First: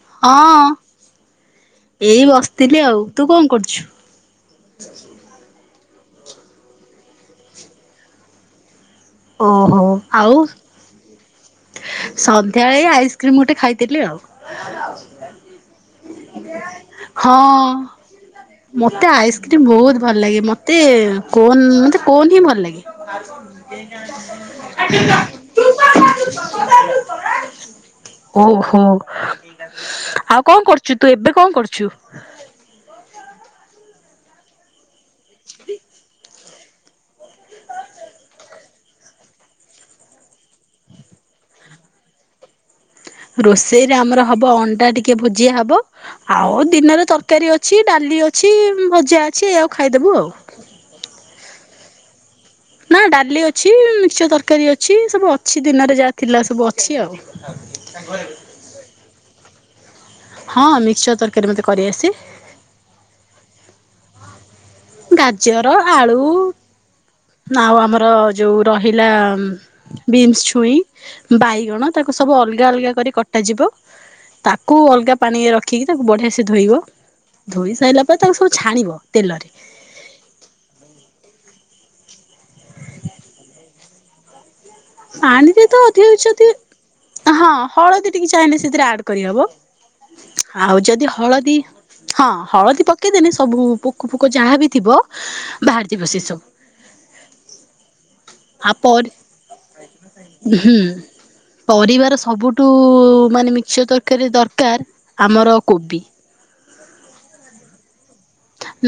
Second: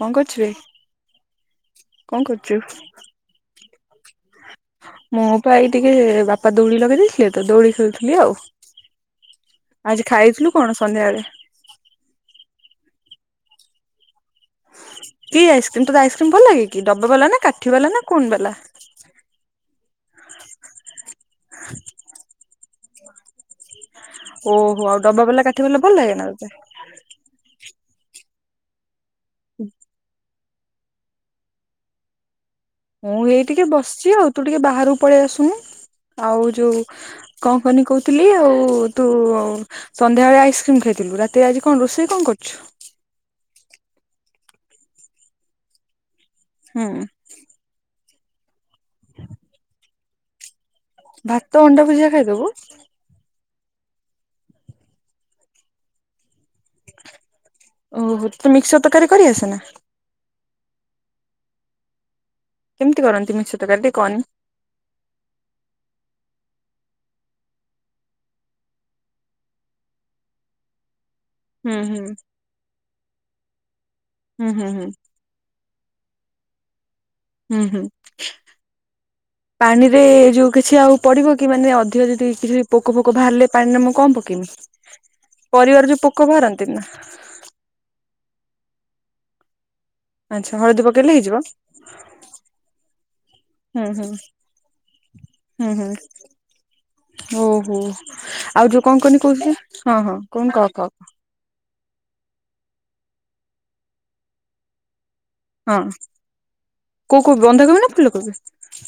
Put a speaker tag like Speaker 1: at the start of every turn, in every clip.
Speaker 1: କଣ କରୁଥିଲେ?
Speaker 2: ହଁ ଏଇ ବସିଥିଲି ଆଉ। ତୁ କଣ କରୁଚୁ?
Speaker 1: ମୁଁ ପା ଏଇ ଟିକେ ବାପା ଦୋଳି ଲଗେଇ ଦେଇଥିଲେ ତ ଦୋଳି ଖେଳୁଥିଲି ଆଉ।
Speaker 2: ଓହୋ।
Speaker 1: ଆଜି
Speaker 2: ଆଉ
Speaker 1: ଖାଇଥିଲୁ କଣ ସନ୍ଧ୍ୟାବେଳେ?
Speaker 2: ସନ୍ଧ୍ୟାବେଳେ ଆଇସ୍କ୍ରିମ୍ ଗୋଟେ ଖାଇଥିଲି ଆଉ।
Speaker 1: କି ଆଇସ୍କ୍ରିମ୍? ତତେ ଆଇସ୍କ୍ରିମ ଭଲ ଲାଗେ କି? ଡବା ବାଲା ନା କାଠି ବାଲା ନା କୋନ୍ ବାଲା?
Speaker 2: ମୋତେ ଆଇସ୍କ୍ରିମ୍ ବହୁତ ଭଲ ଲାଗେ। ମତେ କୋନ୍ ମତେ କୋନ୍ ହିଁ ଭଲ ଲାଗେ।
Speaker 1: ଓହୋ। ଆଉ ଡବା ବାଲା କାଠି ବାଲା ଭଲ ଲାଗେନା?
Speaker 2: ଓହୋ। ଆଉ କଣ କରୁଚୁ ତୁ ଏବେ କଣ କରୁଚୁ?
Speaker 1: ମୁଁ ଏଇ ଟିକେ ବସିଚି ଆଉ। ତୁ ଟିକେ ବାହାରକୁ ପଳେଇ ଆସୁନୁ। ଆଉ ଯୋଉ କଣ କହନି କହୁଥିଲି ଆଉ ତୁ ସନ୍ଧ୍ୟାବେଳେ ଆଇସ୍କ୍ରିମ୍ ଖାଇଥିଲୁ। ରାତିରେ ଆଜି କଣ ରୋଷେଇ କଣ କରୁଚୁ?
Speaker 2: ରୋଷେଇରେ ଆମର ହବ ଅଣ୍ଡା ଟିକେ ଭୁଜିଆ ହବ। ଆଉ
Speaker 1: ହୁଁ
Speaker 2: ଦିନରେ ତର୍ କାରୀ ଅଛି ଡାଲି ଅଛି ଭଜା ଅଛି ଏଇଆ କୁ ଖାଇଦବୁ ଆଉ।
Speaker 1: ଭାତ ଅଣ୍ଡା ଭୁଜିଆ ଖାଇଦବୁ?
Speaker 2: ନା ଡାଲି ଅଛି ମିକ୍ସଚର ତରକାରୀ ଅଛି ସବୁ ଅଛି ଦିନରେ ଯାହା ଥିଲା ସବୁ ଅ ଛି
Speaker 1: ଓହୋ
Speaker 2: ଆଉ।
Speaker 1: ତତେ ମିକ୍ସଚର ତରକାରୀ କରି ଆସେ ନା?
Speaker 2: ହଁ ମିକ୍ସଚର ତରକାରୀ ମତେ କରି ଆସେ।
Speaker 1: କେମତି କରନ୍ତି ମିକ୍ସଚର ତକାରୀ ଟିକେ କହନି?
Speaker 2: ଗାଜର, ଆଳୁ ଆଉ ଆମର ଯୋଉ ରହିଲା ବିନ୍ସ ଛୁଇଁ
Speaker 1: ହୁଁ
Speaker 2: ବାଇଗଣ
Speaker 1: ହୁଁ
Speaker 2: ତାକୁ ସବୁ ଅଲଗା ଅଲଗା କରି କଟାଯିବ।
Speaker 1: ହୁଁ ହୁଁ
Speaker 2: ତାକୁ
Speaker 1: ହୁଁ
Speaker 2: ଅଲଗା ପାଣିରେ ରଖିକି ତାକୁ ବଢ଼ିଆ ସେ ଧୋଇବ।
Speaker 1: ହୁଁ
Speaker 2: ଧୋଇ
Speaker 1: ହୁଁ।
Speaker 2: ସାରିଲା ପରେ ତାକୁ ସବୁ ଛାଣିବ ତେଲରେ
Speaker 1: ପାଣିରେ ଯୋଉ କିଛି ଆଉ ପଡିବ କି, ମାନେ ଅଧିକ ଯଦି କିଛି ପୋକ ଫୋକ ବାହାରିଲେ ପାଣିରେ ମୁଁ କଣ ପକେଇମି?
Speaker 2: ଆଣିଦିଏ ତ
Speaker 1: ପରିବାରେ ଯୋଉ
Speaker 2: ଅଧିକ
Speaker 1: ପୋକ
Speaker 2: କିଛି
Speaker 1: ବାହାରନ୍ତି ନା
Speaker 2: ଅଧିକ ହଁ ହଳଦୀ ଟିକେ ଚାହିଁଲେ ସେଥିରେ ଆଡ କରିହବ।
Speaker 1: ଆଚ୍ଛା
Speaker 2: ଆଉ
Speaker 1: ହଳଦୀ
Speaker 2: ଯଦି
Speaker 1: ପକେଇଲେ ହେଇଯିବ
Speaker 2: ହଳଦୀ ହଁ ହଳଦୀ ପକେଇଦେଲେ ସବୁ
Speaker 1: ହୁଁ ହୁଁ
Speaker 2: ପୋକ ଫୋକ ଯାହା ବିି ଥିବ
Speaker 1: ହୁଁ ହୁଁ
Speaker 2: ବାହାରିଯିବ ସେସବୁ।
Speaker 1: ଓହୋ। ଆଉ ଯୋଉ କଣ କନି କହୁଥିଲି ହଁ ହଁ କହୁନୁ କହ
Speaker 2: ହୁଁ
Speaker 1: କହ?
Speaker 2: ପରିବାର ସବୁଠୁ ମାନେ ମିକ୍ସଚର ତରକାରୀ ଦରକାର। ଆମର
Speaker 1: ହଁ।
Speaker 2: କୋବି।
Speaker 1: କୋଉ କୋବି ବନ୍ଧା କୋବି ନା ଫୁଲ କୋବି?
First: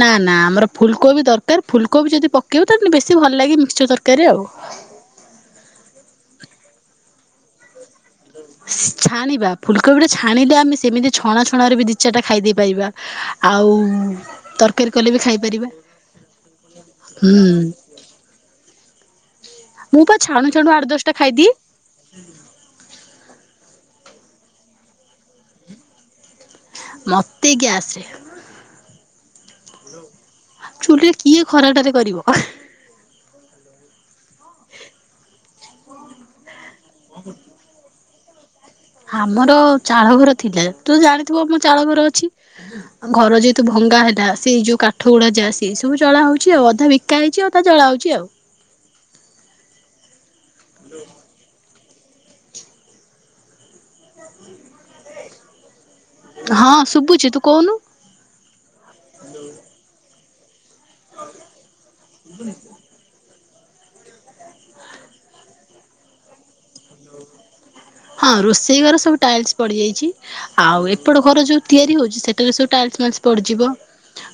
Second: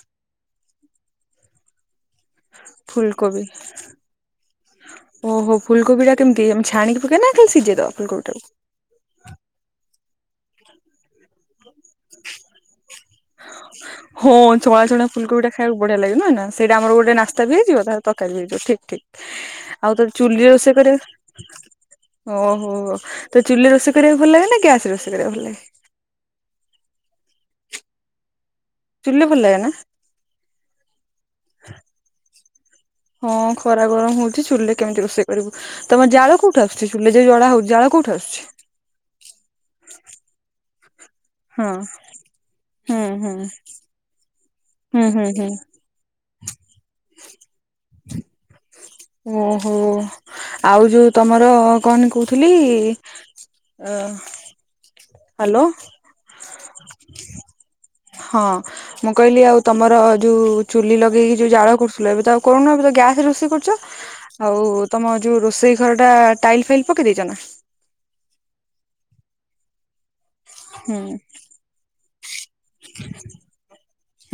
Speaker 2: ନା ନା ଆମର ଫୁଲକୋବି ଦରକାର ଫୁଲକୋବି ଯଦି ପକେଇବ ତାହେଲେ ବେଶୀ ଭଲ
Speaker 1: ଫୁଲକୋବି
Speaker 2: ଲାଗେ ମିକ୍ସଚର ତରକାରୀରେ ଆଉ।
Speaker 1: ଓହୋ ଫୁଲକୋବିଟା କେମତି ଛାଣିକି ପକେଇବା ନା ଖାଲି ସିଝେଇଦବା ଫୁଲକୋବି ଟାକୁ?
Speaker 2: ଛାଣିବା ଫୁଲକୋବିଟା ଛାଣିଲେ ଆମେ ସେମିତି ଛଣା ଛଣାରେ ବି ଦିଚାରଟା ଖାଇ ଦେଇପାରିବା।
Speaker 1: ହଁ ଛଣା ଛଣା
Speaker 2: କଲେ ବି
Speaker 1: ଫୁଲକୋବିଟା
Speaker 2: ଖାଇପାରିବା
Speaker 1: ଖାଇବାକୁ ବଢିଆ ଲାଗେ ନୁହେଁ ନା ସେଇଟା ଆମର ଗୋଟେ
Speaker 2: ହୁଁ।
Speaker 1: ନାସ୍ତା ବି ହେଇଯିବ ତା ତରକାରୀ ବି ହେଇଯିବ ଠିକ ଠିକ ଆଉ
Speaker 2: ମୁଁ
Speaker 1: ତା
Speaker 2: ପା ଛାଣୁ
Speaker 1: ଚୁଲିରେ
Speaker 2: ଛାଣୁ
Speaker 1: ରୋଷେଇ
Speaker 2: ଆଠ ଦଶଟା ଖାଇଦିଏ
Speaker 1: କରିବା। ଓହୋ। ତତେ ଚୁଲିରେ ରୋଷେଇ କରିବାକୁ ଭଲ ଲାଗେ ନା ଗ୍ୟାସରେ ରୋଷେଇ କରିବାକୁ ଭଲ ଲାଗେ?
Speaker 2: ମତେ ଗ୍ୟାସରେ।
Speaker 1: ଚୁଲିରେ ଭଲ ଲାଗେନା?
Speaker 2: ଚୁଲିରେ କିଏ ଖରାଟାରେ କରିବ।
Speaker 1: ହଁ ଖରା ଗରମ ହଉଛି ଚୁଲରେ କେମିତି ରୋଷେଇ କରିବୁ? ତମର ଜାଳ କୋଉଠୁ ଆସୁଛି ଚୁଲିରେ ଯୋଉ ଜଳାହଉଛି ଜାଳ କୋଉଠୁ ଆସୁଛି?
Speaker 2: ଆମର ଚାଳଘର ଥିଲା। ତୁ ଜାଣିଥିବୁ ମୋ
Speaker 1: ହଁ
Speaker 2: ଚାଳ ଘର ଅଛି
Speaker 1: ହୁଁ ହୁଁ
Speaker 2: ଘର ଯେହେତୁ ଭଙ୍ଗା ହେଲା ସେଇ ଯୋଉ
Speaker 1: ହୁଁ
Speaker 2: କାଠ
Speaker 1: ହୁଁ
Speaker 2: ଗୁଡା
Speaker 1: ହୁଁ
Speaker 2: ଯା ସି ସବୁ ଜଳା ହଉଛି ଆଉ ଅଧା ବିକା ହେଇଛି ଅଧା ଜଳା ହଉଛି ଆଉ
Speaker 1: ଓହୋ ଆଉ ଯୋଉ ତମର କଣ କହୁଥିଲି? ଅ। ହ୍ୟାଲୋ।
Speaker 2: ହଁ ଶୁବୁଚି ତୁ କହୁନୁ?
Speaker 1: ହଁ। ମୁଁ କହିଲି ଆଉ ତମର ଯୋଉ ଚୁଲି ଲଗେଇ ଯୋଉ ଜାଳ କରୁଥିଲ ଏବେ ତ ଆଉ କରୁନ ଏବେ ତ ଗ୍ୟାସରେ ରୋଷେଇ କରୁଛ। ଆଉ ତମ ଯୋଉ ରୋଷେଇ ଘରଟା ଟାଇଲ ଫାଇଲ ପକେଇ ଦେଇଛ ନା।
Speaker 2: ହଁ ରୋଷେଇ ଘର ସବୁ ଟାଇଲ୍ସ ପଡ଼ିଯାଇଛି। ଆଉ
Speaker 1: ହୁଁ
Speaker 2: ଏପଟ ଘର ଯୋଉ ତିଆରି ହଉଛି ସେଠାରେ ସବୁ ଟାଇଲସ ଫାଇଲସ ପଡିଯିବ।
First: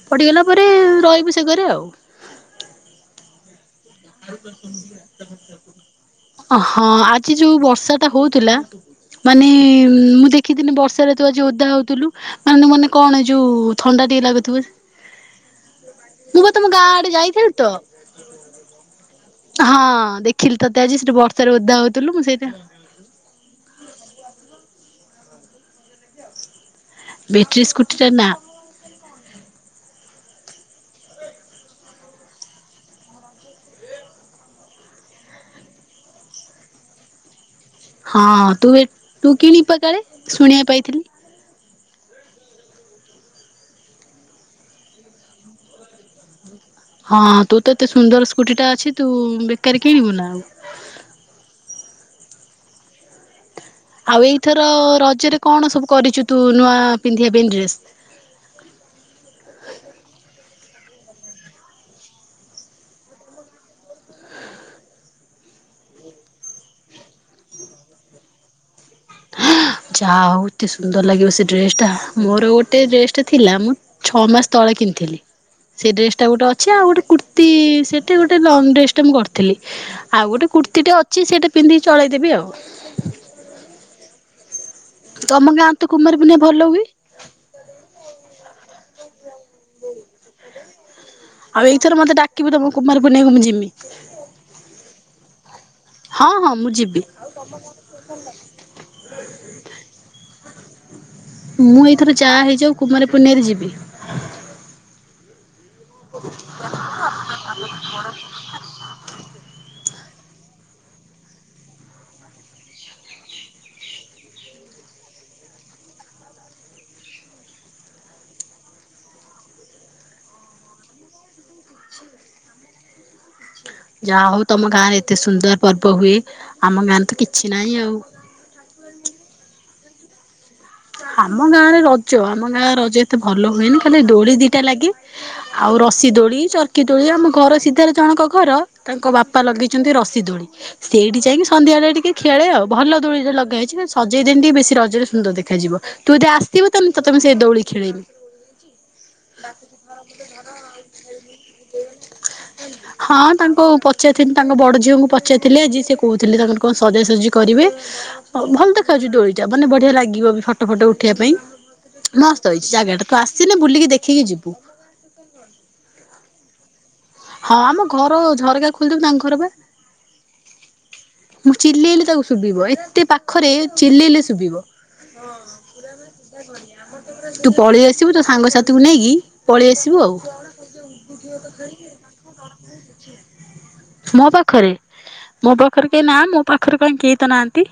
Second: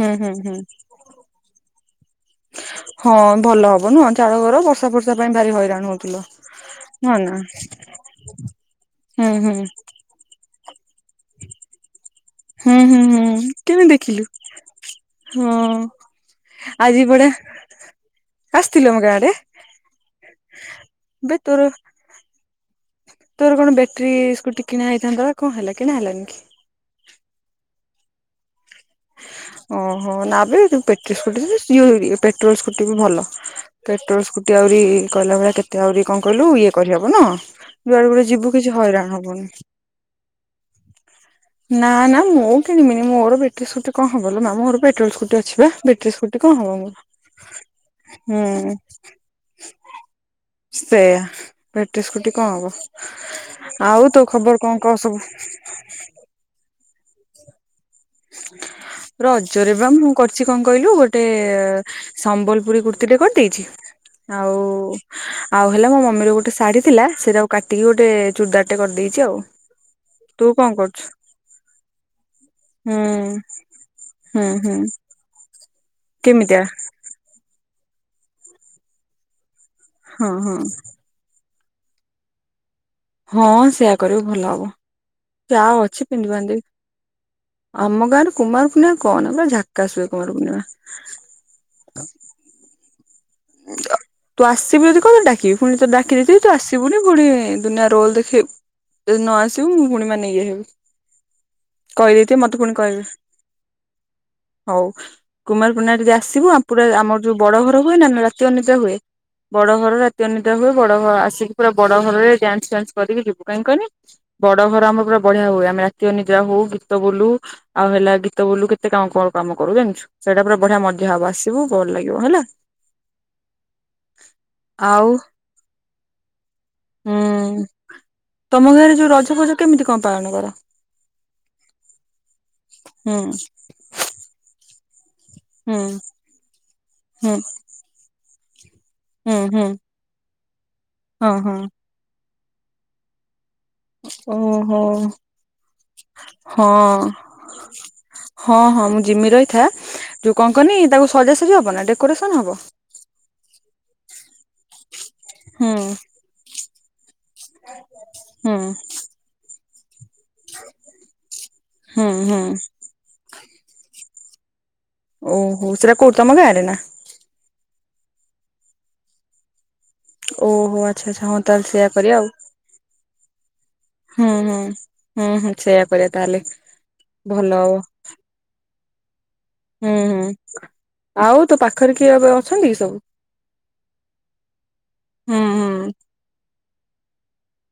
Speaker 1: ହୁଁ ହୁଁ
Speaker 2: ପଡିଗଲା
Speaker 1: ହୁଁ
Speaker 2: ପରେ ରହିବୁ ସେ ଘରେ ଆଉ
Speaker 1: ହଁ ଭଲ ହବ ନୁହଁ ଚାଳଘର, ବର୍ଷା, ଫର୍ଷା, ପାଇଁ ଭାରି ହଇରାଣ ହଉଥିଲ।
Speaker 2: ଅ ହଁ ଆଜି ଯୋଉ, ବର୍ଷାଟା ହଉଥିଲା।
Speaker 1: ହୁଁ ହୁଁ।
Speaker 2: ହଁ ମୁଁ ଦେଖିଥିଲିନି ବର୍ଷାରେ ତୁ ଆଜି ଓଦା ହଉଥିଲୁ ମାନେ
Speaker 1: ହୁଁ
Speaker 2: ମାନେ
Speaker 1: ହୁଁ
Speaker 2: କଣ ଯୋଉ,
Speaker 1: ହୁଁ କେମିତି
Speaker 2: ଥଣ୍ଡା,
Speaker 1: ଦେଖିଲୁ
Speaker 2: ଟିକେ ଲାଗୁଥିବ।
Speaker 1: ହଁ
Speaker 2: ମୁଁ ବା ତମ ଗାଁ
Speaker 1: ଆଜି
Speaker 2: ଆଡେ
Speaker 1: ପଡା
Speaker 2: ଯାଇଥିଲି ତ।
Speaker 1: ଆସିଥିଲ ଆମ ଗାଁ ଆଡେ
Speaker 2: ହଁ ଦେଖିଲି ତତେ ଆଜି ସେଠି
Speaker 1: ବେ
Speaker 2: ବର୍ଷାରେ
Speaker 1: ତୋର
Speaker 2: ଓଦା ହଉଥିଲୁ ମୁଁ ସେଇଥିପା
Speaker 1: ତୋର କଣ ବ୍ୟାଟେରି ସ୍କୁଟି କିଣା ହେଇଥାନ୍ତା। କଣ ହେଲା କିଣା ହେଲାନି କି?
Speaker 2: ବେଟରି ସ୍କୁଟିଟା ନା।
Speaker 1: ଓହୋ ନବେ ବେଟ୍ରି ସ୍କୁଟି [inaudible] ପେଟ୍ରୋଲ ସ୍କୁଟି ବି ଭଲ। ପେଟ୍ରୋଲ ସ୍କୁଟି ଆହୁରି କହିଲା ଭଳିଆ କେତେ ଆହୁରି କଣ କହିଲୁ ଇଏ କରିହବ ନୁହଁ। ଯୁଆଡେ ଗୋଟେ
Speaker 2: ହଁ
Speaker 1: ଯିବୁ
Speaker 2: ତୁ
Speaker 1: କିଛି ହଇରାଣ
Speaker 2: ତୁ
Speaker 1: ହବୁନି।
Speaker 2: କିଣିପା କାଳେ ଶୁଣିବା ପାଇଥିଲି।
Speaker 1: ନାଁ ନାଁ ମୁଁ କିଣିବିନି ମୋର ବେଟ୍ ବେଟ୍ରୀ ସ୍କୁଟି କଣ ହବଲୋ ମା ମୋର ପେଟ୍ରୋଲ ସ୍କୁଟି ଅଛି ଵେଟ୍ରି ସ୍କୁଟି କଣହବ ମୋ
Speaker 2: ହଁ ତୁ ତ ଏତେ ସୁନ୍ଦର ସ୍କୁଟିଟା ଅଛି ତୁ ବେକାର କିଣିବୁ ନା ଆଉ
Speaker 1: ସେଇୟା ବ୍ୟାଟେରୀ ସ୍କୁଟି କଣ ହବ? ତୋ
Speaker 2: ଆଉ
Speaker 1: ଖବର
Speaker 2: ଏଇଥର
Speaker 1: କଣ କହ ସବୁ?
Speaker 2: ରଜରେ କଣ ସବୁ କରିଛୁ ତୁ ନୂଆ ପିନ୍ଧିବା ପାଇଁ ଡ୍ରେସ୍?
Speaker 1: ହ ରଜରେ ବା ମୁଁ କରିଛି କଣ କହିଲୁ ଗୋଟେ ସମ୍ବଲପୁରୀ କୁର୍ତ୍ତୀଟେ କରିଦେଇଛି। ଆଉ ଆଉ ହେଲା ମୋ ମମୀର ଗୋଟେ ଶାଢ଼ୀ ଥିଲା ସେରାକୁ କାଟିକି ଗୋଟେ ଚୁଡ଼ିଦାରଟେ କରିଦେଇ
Speaker 2: ଯାହା ହଉ ଏତେ ସୁନ୍ଦର ଲାଗିବ ସେ ଡ୍ରେସ୍ ଟା ମୋର ଗୋଟେ
Speaker 1: ହୁଁ
Speaker 2: ଡ୍ରେସ୍ ଟେ ଥିଲା ମୁଁ ଛଅ
Speaker 1: ହୁଁ
Speaker 2: ମାସ
Speaker 1: ହୁଁ
Speaker 2: ତଳେ କିଣିଥିଲି। ସେ ଡ୍ରେସ୍ ଟା ଗୋଟେ
Speaker 1: କେମିତିଆ
Speaker 2: ଅଛି ଆଉ ଗୋଟେ କୁର୍ତ୍ତୀ ସେଟ୍ ଟେ ଗୋଟେ ଲଙ୍ଗ୍ ଡ୍ରେସ୍ ଟେ ମୁଁ କରିଥିଲି।
Speaker 1: ହଁ
Speaker 2: ଆଉ ଗୋଟେ
Speaker 1: ହଁ
Speaker 2: କୁର୍ତ୍ତିଟେ ଅଛି ସେଇଟା ପିନ୍ଧିକି ଚଳେଇଦେବି ଆଉ।
Speaker 1: ହଁ ସେୟା କରିବୁ ଭଲ ହବ
Speaker 2: ତମ ଗାଁ
Speaker 1: ଯହା
Speaker 2: ତ
Speaker 1: ଅଛି
Speaker 2: କୁମାର
Speaker 1: ପିନ୍ଧି
Speaker 2: ପୂର୍ଣ୍ଣିମା ଭଲ
Speaker 1: ବାନ୍ଧି
Speaker 2: ହୁଏ।
Speaker 1: ଆମ ଗାଁରେ କୁମାର ପର୍ଣ୍ଣିମା କଅନା ପୁରା ଝାକାସ୍ ହୁଏ କୁମାର ପୁର୍ଣିମା।
Speaker 2: ଆଉ ଏଇଥର ମତେ ଡାକିବୁ ତମ କୁମାର ପୂର୍ମାଣ୍ଣିକୁ ମୁଁ ଯିମି।
Speaker 1: ତୁ ଆସିବୁ ଯଦି କ ତତେ ଡାକିବି ଫୁଣି ତତେ ଡାକି
Speaker 2: ହଁ
Speaker 1: ଦେଇଥିବି ତୁ
Speaker 2: ହଁ ମୁଁ ଯିବି
Speaker 1: ଆସିବୁନି ଫୁଣି ଦୁନିଆ ରୋଲ୍ ଦେଖେଇ ଯଦି ନ ଆସିବୁ ମୁଁ ଫୁଣି ମାନେ ନେଇ ଇଏ ହେବି।
Speaker 2: ମୁଁ ଏଇଥର
Speaker 1: କହିଦେଇଥିବି
Speaker 2: ଯାହା
Speaker 1: ମତେ ପୁଣି
Speaker 2: ହେଇଯାଉ
Speaker 1: କହିବେ
Speaker 2: କୁମାରୀ ପୂର୍ଣ୍ଣିଆରେ ଯିବି।
Speaker 1: ହଉ କୁମାର ପୂର୍ଣ୍ଣିମାରେ ଯଦି ଆସିବୁ ଆଉ ପୁରା ଆମର ଯୋଉ ବଡ଼ ଘର ହୁଏ ନା ମେଳା ଉଁତା ହୁଏ। ବଡ଼ ଘର ରାତି ଅନିଦା ହୁଏ ବଡ଼ ଘ ଆସିକି ପୁରା ବଡ଼ ଘରରେ ଡ୍ୟାନ୍ସ ଫ୍ୟାନ୍ସ କରିକି ଯିବୁ କାଇଁ କନି ବଡ଼ ଘର ଆମର ପୁରା ବଢ଼ିଆ ହୁଏ ଆମେ ରାତି ଅନିଦ୍ରା ହଉ ଗୀତ ବୋଲୁ। ଆଉ ହେଲା ଗୀତ ବୋଲୁ କେତେ କାଁ କଣ କାମ କରୁ ଜାଣିଛୁ? ସେଇଟା ପୁରା ବଢ଼ିଆ ମଲିଆ ହବ ଆସିବୁ ଭଲ ଲାଗିବ ହେଲା।
Speaker 2: ଯାହା ହଉ ତମ ଗାଁରେ
Speaker 1: ଆଉ
Speaker 2: ଏତେ ସୁନ୍ଦର ପର୍ବ ହୁଏ ଆମ ଗାଁରେ ତ କିଛି
Speaker 1: ହୁଁ
Speaker 2: ନାହିଁ ଆଉ।
Speaker 1: ତମ ଗାଁରେ ଯୋଉ ରଜ ଫଜ କେମିତି କଁ ପାଳନ କର?
Speaker 2: ଆମ ଗାଁରେ ରଜ ଆମ ଗାଁ ରଜ ଏତେ
Speaker 1: ହୁଁ
Speaker 2: ଭଲ ହୁଏନି ଖାଲି ଦୋଳି ଦିଟା ଲାଗେ। ଆଉ
Speaker 1: ହୁଁ
Speaker 2: ରସିି ଦୋଳି, ଚର୍କି ଦୋଳି, ଆମ
Speaker 1: ହୁଁ
Speaker 2: ଘର ସିଧାରେ ଜଣକ ଘର ତାଙ୍କ
Speaker 1: ହୁଁ
Speaker 2: ବାପା
Speaker 1: ହୁଁ
Speaker 2: ଲଗେଇଚନ୍ତି ରସି ଦୋଳି, ସେଇଠି
Speaker 1: ହଁ
Speaker 2: ଯାଇଁକି
Speaker 1: ହଁ
Speaker 2: ସନ୍ଧ୍ୟାଅଳେ ଟିକେ ଖିଆଳେ ଆଉ ଭଲ ଦୋଳି ସେ ଲଗା ହେଇଚି ସେ ସଜେଇ ଦେନ ଟିକେ ବେଶୀ
Speaker 1: ଓହୋ
Speaker 2: ରଜରେ ସୁନ୍ଦର ଦେ ଖାଯିବ ତୁ ଯଦି ଆସିବୁ ତାନେ ତତେ
Speaker 1: ହଁ
Speaker 2: ମୁଁ ସେଇ ଦୋଉଳି ଖେଳେଇମି।
Speaker 1: ହଁ ହଁ ମୁଁ ଜିମି ରହିଥା ଯୋଉ କଣ କହନି ତାକୁ ସଜାସଜି ହବ ନା ଡେକୋରେସନ ହବ?
Speaker 2: ହଁ ତାଙ୍କୁ ପଚାରିଥିନି ତାଙ୍କ ବଡ଼ ଝିଅଙ୍କୁ ପ ଚାଥିଲେ
Speaker 1: ହୁଁ
Speaker 2: ଆଜି ସେ କୋ ଉଥିଲେ ତାଙ୍କର କଁ ସଜା ସଜି କରିବେ ଆଉ
Speaker 1: ହୁଁ
Speaker 2: ଭଲ ଦେଖାହୋଉଚି ଦୋଳିଟା ମାନେ ବଢ଼ିଆ ଲାଗିବ ବି ଫଟ ଫଟ ଉଠେଇବା
Speaker 1: ହୁଁ
Speaker 2: ପାଇଁ
Speaker 1: ହୁଁ
Speaker 2: ମସ୍ତ ହେଇଚି ଜାଗାଟା ତୁ ଆସିଲେ ବୁଲିକି ଦେଖିକି ଯିବୁ।
Speaker 1: ଓହୋ ସେଇଟା କୋଉଠି ତମ ଗାଁରେ ନାଁ?
Speaker 2: ହଁ ଆମ ଘର ଝରକା ଖୋଲିଦୋବୁ ତାଙ୍କ ଘର ପା।
Speaker 1: ଓହୋ ଆଚ୍ଛା ଆଚ୍ଛା ହଁ
Speaker 2: ମୁଁ
Speaker 1: ତାହେଲେ ସେଇୟା
Speaker 2: ଚିଲେଇଲେ
Speaker 1: କରିବା
Speaker 2: ତାକୁ
Speaker 1: ଆଉ
Speaker 2: ଶୁଭିବ ଏତେ ପା ପାଖରେ ଚିଲେଇଲେ
Speaker 1: ହୁଁ ହୁଁ
Speaker 2: ଶୁବିବ
Speaker 1: ହୁଁ ହୁଁ ସେଇୟା କରିବା ତାହେଲେ ଭଲ
Speaker 2: ତୁ
Speaker 1: ହବ
Speaker 2: ପଳିଆସ୍ ସିବୁ ତୋ ସାଙ୍ଗସାଥିକୁ ନେଇକି
Speaker 1: ହୁଁ
Speaker 2: ପଳିଆସିବୁ ଆଉ।
Speaker 1: ହୁଁ। ଆଉ ତୋ ପା
Speaker 2: ମୋ ପାଖରେ
Speaker 1: ହୁଁ
Speaker 2: ମୋ ପାଖରେ
Speaker 1: ହୁଁ
Speaker 2: କେହି ନାଁ ମୋ ପାଖରେ କାଇଁ କେହି ତ ନାହାଁନ୍ତି।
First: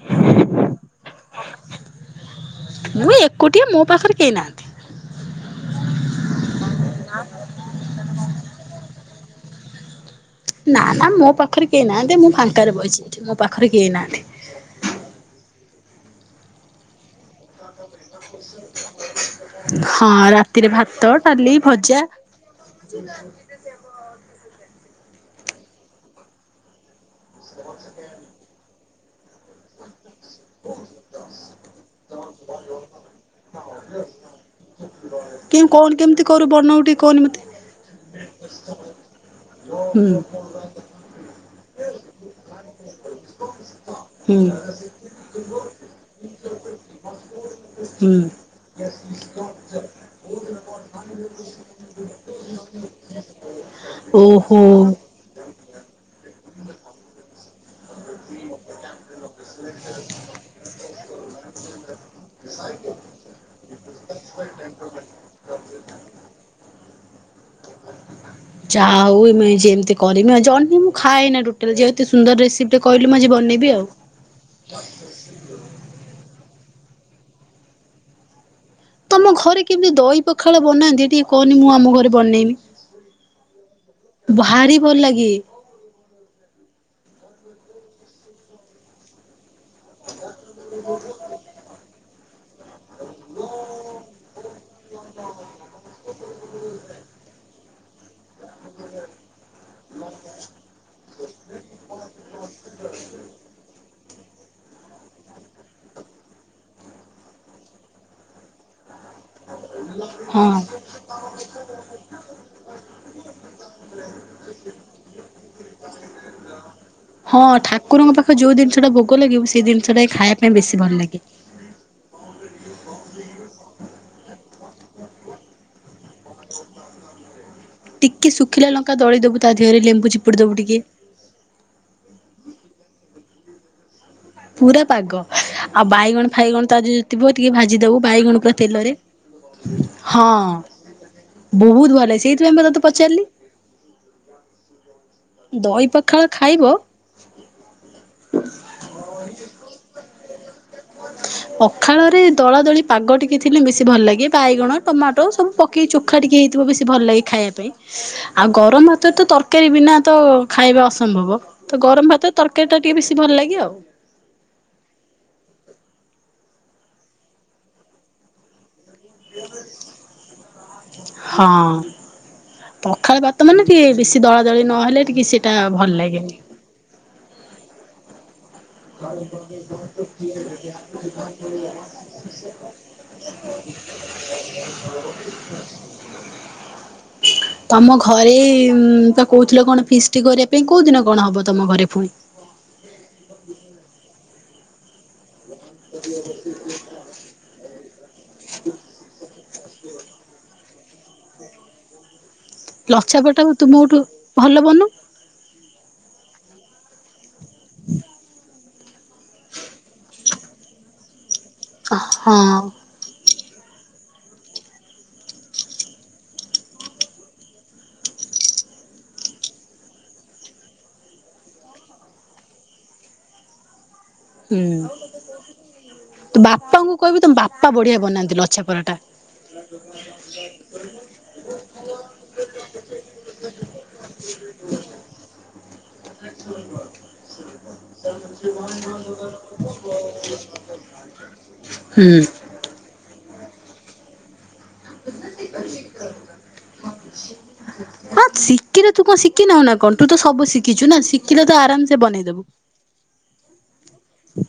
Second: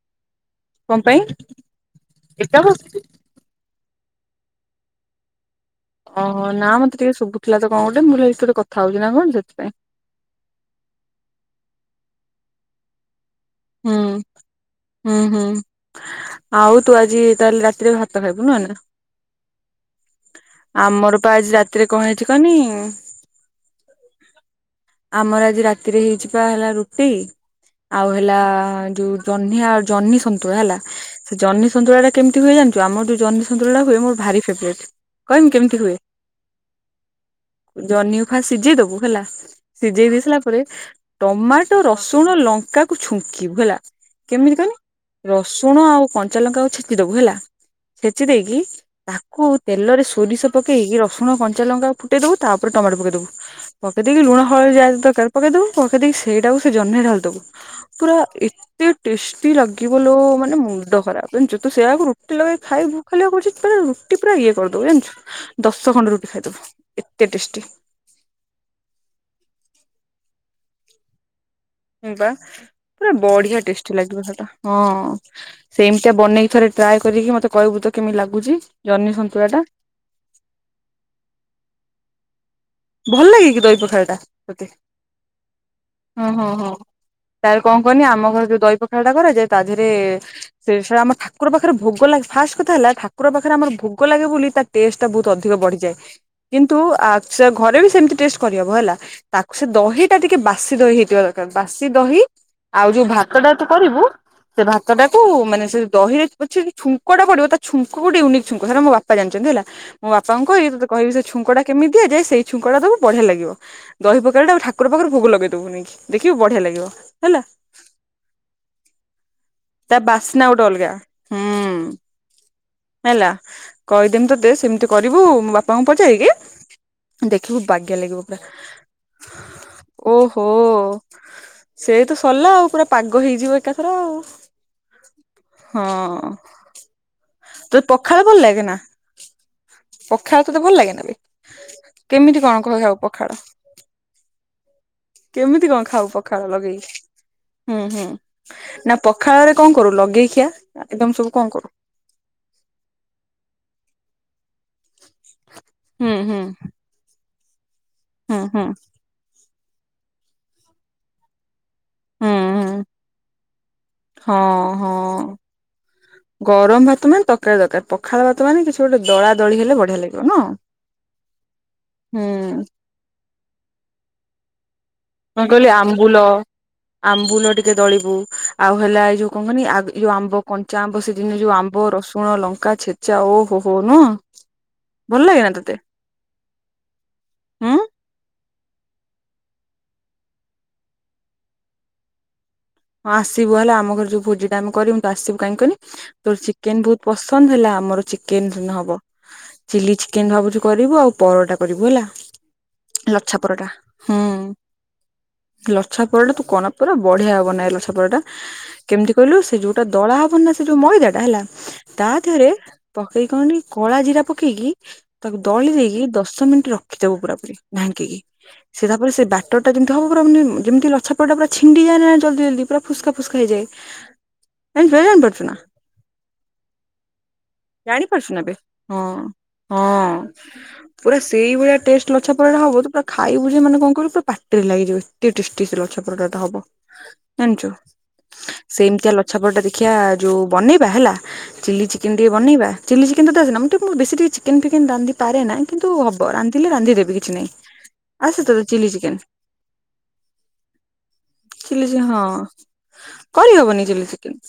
Speaker 1: କଁ ପାଇଁ ଏକା ବସିଚୁ?
Speaker 2: କୋଉଠି ମୋ ପାଖରେ କେହି ନାହାନ୍ତି।
Speaker 1: ଓହୋ ନାଁ ମତେ ଟିକେ ଶୁବୁଥୁଲା ତ କଁ ଗୋଟେ ମୁଁ ଅଲି ହାଇ କିଏ ଗୋଟେ କଥା ହଉଚି ନାଁ କଣ ସେଥିାଇଁ।
Speaker 2: ନାଁ ନାଁ ମୋ ପାଖରେ କେହି ନାହାନ୍ତି ମୁଁ ଫାଙ୍କାରେ ବସିଚି ମୋ ପାଖରେ କେହି ନାହାନ୍ତି।
Speaker 1: ହଁ ହଁ ଆଉ ତୁ ଆଜି ତାହେଲେ ରାତିରେ ଭାତ ଖାଇବୁ ନୁହଁ ନାଁ
Speaker 2: ହଁ ରାତିରେ ଭାତ
Speaker 1: ଆମର ପା
Speaker 2: ଡାଲି
Speaker 1: ଆଜି ରାତିରେ
Speaker 2: ଭଜା
Speaker 1: କଁ ହେଇଚି କହନିଁ ଆମର ଆଜି ରାତିରେ ହେଇଛି ପା ହେଲା ରୁଟି
Speaker 2: ସମଝ୍ ସକେ
Speaker 1: ଆଉ ହେଲା ଯୋଉ ଜହ୍ନିଆ ଜହ୍ନି ସନ୍ତୁଳା ହେଲା। ସେ ଜିହ୍ନି ସନ୍ତୁଳାଟା କେମତି ହୁଏ ଜାଣିଚୁ? ଆମର ଯୋଉ ଜହ୍ନି ସନ୍ତୁଳାଟା ହୁଏ ମୋର ଭାରି ଫେବରେଟ୍। କହିମି
Speaker 2: କେଁ
Speaker 1: କେମିତି
Speaker 2: କୋଉ
Speaker 1: ହୁଏ
Speaker 2: କେମତି କରୁ ବନଉ ଟି
Speaker 1: ଜହ୍ନିକୁ ଖାଲି ସିଜେଇ ଦବୁ ହେଲା
Speaker 2: ହୁଁ
Speaker 1: ସିଜେଇ ଦେଇ ସାଲା ପରେ ଟମାଟୋ ରସୁଣ ଲଙ୍କାକୁ ଛୁଙ୍କିବୁ ହେଲା
Speaker 2: ହୁଁ
Speaker 1: କେମିତି କହନି? ରସୁଣ ଆଉ କଞ୍ଚା ଲଙ୍କା ଛେଚିଦବୁ ହେଲା
Speaker 2: ହୁଁ
Speaker 1: ଛେଚି ଦେଇକି ତାକୁ ତେଲରେ ସୋରିଷ ପକେଇକି ରସୁଣ-କଞ୍ଚା ଲଙ୍କାକୁ ଫୁଟେଇଦବୁ, ତାପରେ ଟମାଟୋ ପକେଇ ଦବୁ। ପକେଇ ଦେଇକି ଲୁଣ,
Speaker 2: ଓହୋ।
Speaker 1: ହଳଦୀ ଯାହା ଯାହା ଦରକାର ପକେଇଦବୁ, ପକେଇ ଦେଇକି ସେଇଟାକୁ ସେ ଜହ୍ନି ରେ ଢାଳି ଦବୁ। ପୁରା ଏ ଏତେ ଟେଷ୍ଟି ଲାଗିବ ଲୋ ମାନେ ମୁଣ୍ଡ ଖରାପ। ଜାଣିଛୁ ତୁ ସେଇଆକୁ ରୁଟି ଲଗେଇ ଖାଇବୁ ଖାଲି ବା କହୁଛି ପୁରା ରୁଟି ପୁରା ଇଏ କରିଦେବୁ, ଜାଣିଛୁ ଦଶ ଖଣ୍ଡ ରୁଟି ଖାଇଦବୁ ଏତେ ଟେଷ୍ଟି।
Speaker 2: ଯାହା ହଉ ମୁଁ ଆଜି ଏମିତି କରମି ଆଉ। ଜହ୍ନି ମୁଁ ଖାଏନା ଟୋଟାଲ୍। ଯେହେତୁ
Speaker 1: ହଁ ବା
Speaker 2: ସୁନ୍ଦର ରେସିପି ଟିଏ
Speaker 1: ପୁରା
Speaker 2: କହିଲୁ ମୁଁ ଆଜି
Speaker 1: ବଢିଆ
Speaker 2: ବନେଇବି ଆଉ।
Speaker 1: ଟେଷ୍ଟି ଲାଗିବ ସେଟା। ହଁ, ସେମିତିଆ ବନେଇିକି ଥରେ ଟ୍ରାଏ କରିକି ମତେ କହିବୁ ତ କେମିତି ଲାଗୁଚି।
Speaker 2: ତମ ଘରେ କେମିତି ଦହି ପଖାଳ ବନାନ୍ତି, ଟିକେ କହନି ମୁଁ ଆମ ଘରେ ବନେଇବି।
Speaker 1: ଭଲ ଲାଗେ କିି ପଖାଳ ଟା ତତେ?
Speaker 2: ଭଲ ଲାଗେ
Speaker 1: ହଁ ହଁ। ତାପରେ କଣ କହନି ଆମ ଘରେ ଯୋଉ ଦହି ପଖାଳ ଟା କରାଯାଏ ତା ଦେହରେ ସେ ସେଟା ଆମ ଠାକୁର ପାଖରେ ଭୋଗ ଲାଗ ଫାଷ୍ଟ କଥା ହେଲା ଠାକୁର ପାଖରେ ଆମର ଭୋଗ ଲାଗେ ବୋଲି ତା ଟେଷ୍ଟ ଟା ବହୁତ ଅଧିକ ବଢ଼ିଯାଏ। କିନ୍ତୁ ଆ ଘରେ ବି ସେମତି ଟେଷ୍ଟ କରିହବ ହେଲା‌। ତାକୁ ସେ ଦହି ଟା ଟିକେ ବାସି ଦହି ହେଇଥିବା ଦରକାର ବାସି ଦହି ଆଉ ଯୋଉ ଭାତ ଟା ତୁ କରିବୁ ସେ ଭାତ ଟାକୁ ମାନେ ସେ ଦହିରେ ପ ଛୁଙ୍କ ଟା ପଡ଼ିବ ତା ଛୁଙ୍କ ଗୋଟେ‌ ୟୁନିକ ଛୁଙ୍କ ସେଟା ମୋ ବାପା ବାପା ଜାଣିଛନ୍ତି ହେଲା। ମୋ ବାପାଙ୍କୁ
Speaker 2: ହଁ।
Speaker 1: କହିବି ତତେ ଛୁଙ୍କଟା କେମିତି ଦିଆଯାଏ ସେଇ ଛୁଙ୍କ ଟା ଦବୁ ବଢ଼ିଆ ଲାଗିବ। ଦହି ପଖାଳଟା ଠାକୁର ପାଖରେ ଭୋଗ ଲଗେଇଦବୁ ନେଇକି ଦେଖିବୁ ବଢ଼ିଆ ଲାଗିବ।
Speaker 2: ହଁ
Speaker 1: ହେଲା
Speaker 2: ଠାକୁରଙ୍କ ପାଖ ଯୋଉ ଜିନିଷ ଟା ଭୋଗ ଲାଗିବ ସେଇ ଜିନିଷ
Speaker 1: ତା
Speaker 2: ଟା ଖାଇବା
Speaker 1: ବାସ୍ନା
Speaker 2: ପାଇଁ
Speaker 1: ଗୋଟେ
Speaker 2: ବେଶୀ
Speaker 1: ଅଲଗା
Speaker 2: ଭଲ ଲାଗେ।
Speaker 1: ହୁଁ ହେଲା କହିଦେମି ତତେ ସେମିତି କରିବୁ ବାପାଙ୍କୁ ପଚାରିକି ଦେଖିବୁ ବାଗ୍ୟା ଲାଗିବ
Speaker 2: ଟିକେ ଶୁଖିଲା ଲଙ୍କା ଦଳି ଦବୁ ତା ଦେହରେ ଲେମ୍ବୁ
Speaker 1: ପୁରା।
Speaker 2: ଚିପୁଡ଼ି ଦବୁ ଟିକେ।
Speaker 1: ଓହୋଃ ସେଇ ତ ସରିଲା ଆଉ ପୁରା ପାଗ ହେଇଯିବ ଏକାଥରେ ଆଉ।
Speaker 2: ପୁରା ପାଗ ଆଉ
Speaker 1: ହଁ।
Speaker 2: ବାଇଗଣ- ଫାଇଗଣ ତ ଆଜି ଯଦି ଥିବା ଟିକେ
Speaker 1: ତୋତେ
Speaker 2: ଭାଜି ଦବୁ
Speaker 1: ପଖାଳ ଭଲ
Speaker 2: ବାଇଗଣ ପୁରା
Speaker 1: ଲାଗେ ନା
Speaker 2: ତେଲରେ। ହଁ
Speaker 1: ପଖାଳ ତୋତେ ଭଲ ଲାଗେ ନା ବେ?
Speaker 2: ବହୁତ ଭଲ।
Speaker 1: କେମିତି କଣ
Speaker 2: ସେଇଥିପାଇଁ ପା
Speaker 1: କହ
Speaker 2: ତତେ
Speaker 1: ଖାଉ
Speaker 2: ପଚାରିଲି।
Speaker 1: ପଖାଳ କେମିତି କଣ
Speaker 2: ଦହି
Speaker 1: ଖାଉ ପଖାଳ
Speaker 2: ଖାଇବ
Speaker 1: ଲଗେଇିକି? ହୁଁ ହୁଁ। ନା ପଖାଳରେ କଣ କରୁ ଲଗେଇ ଖିଆ ଆଇଟମ ସବୁ କଣ କରୁ?
Speaker 2: ପଖାଳରେ ଦଳାଦଳି ପାଗ ଟିକେ ଥିଲେ ବେଶୀ ଭଲ ଲାଗେ। ବାଇଗଣ, ଟମାଟୋ ସବୁ ପକେଇ
Speaker 1: ହୁଁ
Speaker 2: ଚୋଖା
Speaker 1: ହୁଁ
Speaker 2: ଟିକେ ହେଇଥିବ ବେଶୀ ଭଲ ଲାଗେ ଖାଇବା ପାଇଁ।
Speaker 1: ହୁଁ
Speaker 2: ଆଉ
Speaker 1: ହୁଁ
Speaker 2: ଗରମ ଭାତରେ ତ ତରକାରୀ ବିନା ତ ଖାଇବା ଅସମ୍ଭବ। ତ ଗରମ ଭାତରେ
Speaker 1: ହୁଁ
Speaker 2: ତରକାରୀ ଟା
Speaker 1: ହୁଁ
Speaker 2: ଟିକେ ବେଶୀ ଭଲ ଲାଗେ ଆଉ।
Speaker 1: ହଁ ହଁ। ଗରମ ଭାତ ମାନେ ତରକାରୀ ଦରକାର। ପ ଖାଳ ଭାତ ମାନେ କିଛି ଗୋଟେ ଦଳା ଦଳି ହେଲେ ବଢ଼ିଆ ଲାଗିବ ନୁହଁ?
Speaker 2: ହଁ ପଖାଳ ଭାତ ମାନେ ଟିକେ ବେଶି ଦଳା ଦଳି ନହେଲେ ଟିକେ
Speaker 1: ମୁଁ
Speaker 2: ସେଇଟା
Speaker 1: କହିଲି
Speaker 2: ଭଲ
Speaker 1: ଆମ୍ବୁଲ
Speaker 2: ଲାଗେନି।
Speaker 1: ଆମ୍ବୁଲ ଟିକେ ଦଳିବୁ ଆଉ ହେଲା ଏଇ ଯୋଉ କଣ କହନି ଯୋଉ ଆମ୍ବ କଞ୍ଚା ଆମ୍ବ ସେଦିନ ଯୋଉ ଆମ୍ବ, ରସୁଣ, ଲଙ୍କା ଛେ ଚା ଓହୋଃ ହୋଃ ନୁହଁ ଭଲ ଲାଗେନା ତୋତେ?
Speaker 2: ତମ ଘରେ ତ କହୁଥିଲ କଣ ଫିଷ୍ଟି କରିବା ପାଇଁ। କୋଉ ଦିନ କଣ ହବ ତମ ଘରେ ପୁଣି?
Speaker 1: ହଁ ଆସିବୁ ହେଲା ଆମ ଘରେ ଯୋଉ ଭୋଜି ଟା ଆମେ କରିବୁ ତୁ ଆସିବୁ। କାହିଁକି କହନି? ତୋ ଚିକେନ ବହୁତ ପସନ୍ଦ, ହେଲା ଆମର ଚି ଚିକେନ ହବ। ଚିଲି ଚିକେନ ଭାବୁଛି କରିବୁ ଆଉ ପରଟା କରିବୁ ହେଲା। ଲଛା
Speaker 2: ଲଛାପଟା
Speaker 1: ପରଟା
Speaker 2: ତୁମଠୁ
Speaker 1: ହୁଁ।
Speaker 2: ଭଲ ବନଉ
Speaker 1: ଲଛା ପରଟା ତୁ କହନା ପୁରା ବଢ଼ିଆ ବନାଏ ଲଛା ପରଟା। କେମିତି କହିଲୁ? ସେ ଯୋଉଟା ଦଳା ହବନ ନା ସେ ଯୋଉ ମଇଦା ଟା ହେଲା ତା
Speaker 2: ହଁ
Speaker 1: ଦେହରେ ପକେଇ କି କଣନି କଳା ଜିରା ପକେଇକି ତାକୁ ଦଳି ଦେଇକି ଦଶ ମିନିଟ ରଖି ଦବୁ ପୁରା ପୁରି ଢାଙ୍କି କି। ସେ ତାପରେ ସେ ବ୍ୟାଟର୍ ଟା ଯେମିତି ହବ ପୁରା ମାନେ ଯେମିତି ଲଛାପରଟା ପୁର ଛିଣ୍ଡି ଯାଏନା ଜଲଦି ଜଲଦି ପୁରା ଫୁସ୍କା ଫୁସ୍କା ହେଇଯାଏ। [unintelligible]
Speaker 2: ହୁଁ
Speaker 1: ଜାଣି ପାରୁଛୁ ନା?
Speaker 2: ବାପାଙ୍କୁ କହିବି ତମ ବାପା ବଢିଆ
Speaker 1: ଜାଣିପାରୁଛୁ
Speaker 2: ବନାନ୍ତି
Speaker 1: ନା ଏବେ
Speaker 2: ଲଛା ପରାଟା।
Speaker 1: ହଁ। ହଁ ପୁରା ସେଇ ଭଳିଆ ଟେଷ୍ଟ ଲଛା ପୁରଟା ହବ ତ ପା ଖାଇବୁେ ମାନେ କଣ କରିବ ପୁର ପାଟିରେ ଲାଗିଯିବ ଏେ ଟେଟି ସେ ଲଛା ପରଟାଟା ହବ। ଜାଣିଛୁ ସେମିତିଆ
Speaker 2: ଆଛ
Speaker 1: ଲଛା ପରଟା ଦେଖିବା ଯୋଉ
Speaker 2: ହୁଁ
Speaker 1: ବନେଇ ଚି ଚିକ [unintelligible] ଚିକେନ ଫିକେନ୍ ରାନ୍ଧି ପାରେ ନାହିଁ କିନ୍ତୁ ହବ ରାନ୍ଧିଲେ ରାନ୍ଧିଦେବି କିଛି ନାହିଁ ଆସେ ତୋତେ ଚିଲି ଚିକେନ?
Speaker 2: ଶିଖି ନାଁ ନା କଣ ତୁ ତ ସବୁ ଶିଖିଛୁ ନା ଶିଖିଲେ ତ
Speaker 1: ଚିଲି ଚି
Speaker 2: ଆରାମସେ
Speaker 1: ହଁ
Speaker 2: ବନେଇଦବୁ।
Speaker 1: କରିହବନି ଚିଲି ଚିକେନ?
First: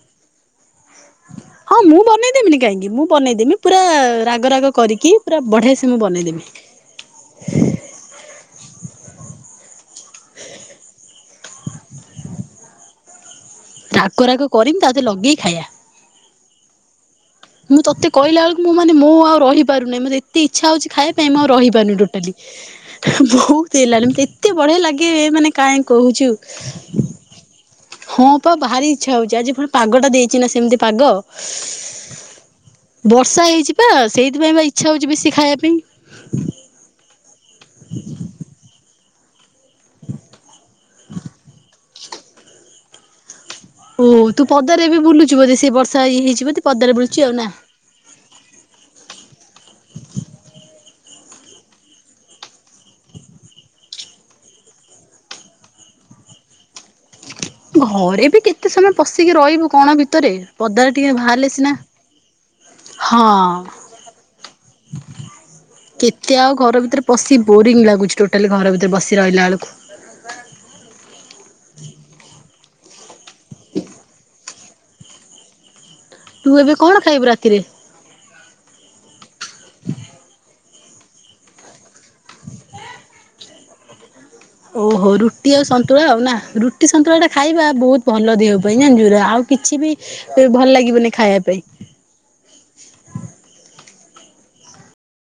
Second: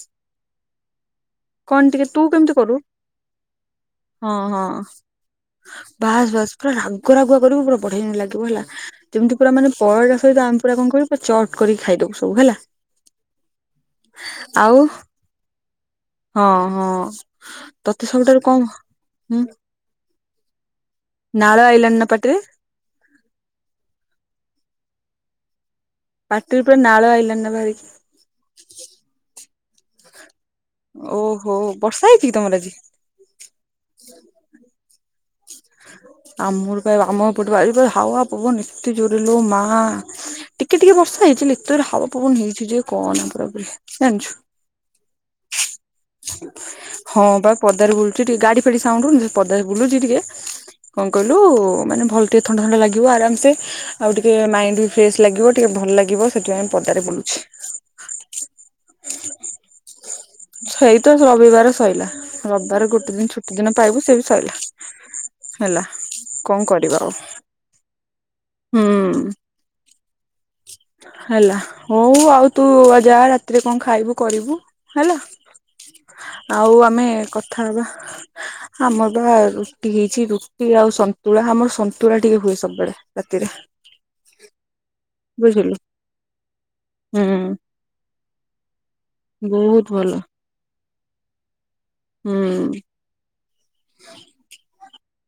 Speaker 2: ହଁ
Speaker 1: କଣ
Speaker 2: ମୁଁ
Speaker 1: ଟିକେ ତୁ
Speaker 2: ବନେଇ
Speaker 1: କେମିତି
Speaker 2: ଦେେମିନି
Speaker 1: କରୁ
Speaker 2: କାହିଁକି ମୁଁ ବନେଇଦେବି ପୁରା
Speaker 1: ହଁ
Speaker 2: ରାଗ
Speaker 1: ହଁ
Speaker 2: ରାଗ କରିକି ପୁରା ବଢିଆ ସେ ମୁଁ
Speaker 1: ବାସ୍ ବାସ୍
Speaker 2: ବନେଇଦେବି।
Speaker 1: ପୁରା ରାଗ ରାଗୁଆ କରିବୁ ପୁରା ପଢେଇ ଲାଗିବ ହେଲା ଯେମିତି ପୁରା ମାନେ ପଳେଇା ସହିତ ଆମେ ପୁରା କଣ କରିବୁ ପୁର କରିକ ଖାଇଦବ ସବୁ ହେଲା।
Speaker 2: ରାଗରାଗ
Speaker 1: ଆଉ
Speaker 2: କରିମି ତାରେ ଲଗେଇି ଖାଇବା।
Speaker 1: ହଁ ହଁ
Speaker 2: ମୁଁ ତତେ
Speaker 1: ସବୁଠାରୁ
Speaker 2: କହିଲା
Speaker 1: କଣ
Speaker 2: ବେଳକୁ ମୁଁ ମାନେ ମୋ
Speaker 1: ହୁଁ
Speaker 2: ଆଉ ରହିବି ଁ ମତେ ଏତେ ଇଛା ହଉଛି ଖାଇବା ପାଇଁ ଆଉ
Speaker 1: ନାଳ ଆଇଲାଣି
Speaker 2: ରହିପାରୁନି
Speaker 1: ନା
Speaker 2: ଟୋଟାଲି
Speaker 1: ପାଟିରେ
Speaker 2: ବହୁତ ହେଇଲାଣିତେ ଏତେ ବଢିଆ ଲାଗେ ମାନେ କାଁ କହୁଛୁ।
Speaker 1: ପାଟିରେ [unintelligible]
Speaker 2: ଭହାରି ଇଚ୍ଛା ହଉଛି ଆଜି ପୁଣି ପାଗ ଟା ଦେଇଛି ନା ସେମିତି ପାଗ।
Speaker 1: ଓହୋ ବର୍ଷା ହେଇଛି କି ତମର ଆଜି?
Speaker 2: ବର୍ଷା ହେଇଛି ବା ସେଇଥିପାଇଁ ବା ଇଚ୍ଛା ହଉଛି ବେଶୀ ଖାଇବା ପାଇଁ।
Speaker 1: ଆମର ପାଇଁ ଆମ ପ ଏ ହାୱା ପବ ନିଶତି ଜୋରେଲ ମା ହଁ ଟିକେ ଟିକେ ବର୍ଷା ହେଇଛି ଏତେ ହାବ ପବନ ହେଇଛି ଯେ କଣ ପୁରପରେ
Speaker 2: ଓହ ତୁ ପଦାରେ ବି ବୁଲୁିବ ଯେ ସେଇ ବର୍ଷା ଇ ହେଇଯିବ ତୁ ପଦାରେ ବୁଲଚୁ ଆଉ ନା।
Speaker 1: ପଦ ବୁଛି ଟିକ ଗାଡି ଫେଡି ସାଉଣ୍ଡୁ ପଦା ବୁଲୁଛି ଟିକେ କଣ କହିଲୁ ମାନେ ଭଲ ଟିକେ ଥଣ୍ଡା ଥଣ୍ଡା ଲାଗିବ ଆରାମ ସେ ଆଉ ଟିକେ ମାଇଣ୍ଡ ବି ଫ୍ରେଶସ ଲାଗିବ ଟିକେ ଭଲ ଲାଗିବ ସେଥିପାଇ ପଦାରେ ବୁଲୁଛି।
Speaker 2: ଘରେ ବି କେତେ ସମୟ ପଶିକି ରହିବୁ କଣ ବି ରେ ପଦ
Speaker 1: ସେଇ ତ
Speaker 2: ଟିକେ ବାହାରିଲେ
Speaker 1: ରବିବାର
Speaker 2: ସିନା
Speaker 1: ସଇଲା ରବିବାର ଗୋଟେ ଦିନ ଛୁଟି ଦିନ ପାଇବୁ ସେ ବି ସଇଲା
Speaker 2: ହଁ।
Speaker 1: ହେଲା
Speaker 2: କେତେ ଆଉ
Speaker 1: କଣ
Speaker 2: ଘର
Speaker 1: କରିବା
Speaker 2: ଭିତରେ
Speaker 1: ଆଉ
Speaker 2: ବସି ବୋରିଙ୍ଗ ଲାଗୁଛି ଟୋଟାଲି ଘର ଭିତରେ ବସି
Speaker 1: ହୁଁ।
Speaker 2: ରହିଲା ବେଳକୁ
Speaker 1: ହେଲା ହଉ ଆଉ ତୁ ଯା ରାତିରେ କଣ ଖାଇବୁ କରିବୁ ହେଲା।
Speaker 2: ତୁ ଏବେ
Speaker 1: ଆଉ
Speaker 2: କଣ
Speaker 1: ଆମେ
Speaker 2: ଖାଇବୁ ରାତିରେ?
Speaker 1: କଥା ହବା। ଆମର ବା ରୁଟି ହେଇଛି ରୁଟି ଆଉ ସନ୍ତୁଳା ଆମର ସନ୍ତୁଳା ଟିକେ ହୁଏ ସବୁବେଳେ ରାତିରେ
Speaker 2: ଓହୋ ରୁଟି ଆଉ
Speaker 1: ବୁଝିଲୁ
Speaker 2: ସନ୍ତୁଳା ଆଉ ନା ରୁଟି ସନ୍ତୁଳା ଟା
Speaker 1: ହୁଁ
Speaker 2: ଖାଇବା ବହୁତ ଭଲ ଦେହ ପାଇଁ ଜା ଜା ଆଉ
Speaker 1: ବହୁତ ଭଲ
Speaker 2: ତ ଭଲ ଲାଗିବନି ଖାଇବା ପାଇଁ
Speaker 1: ହୁଁ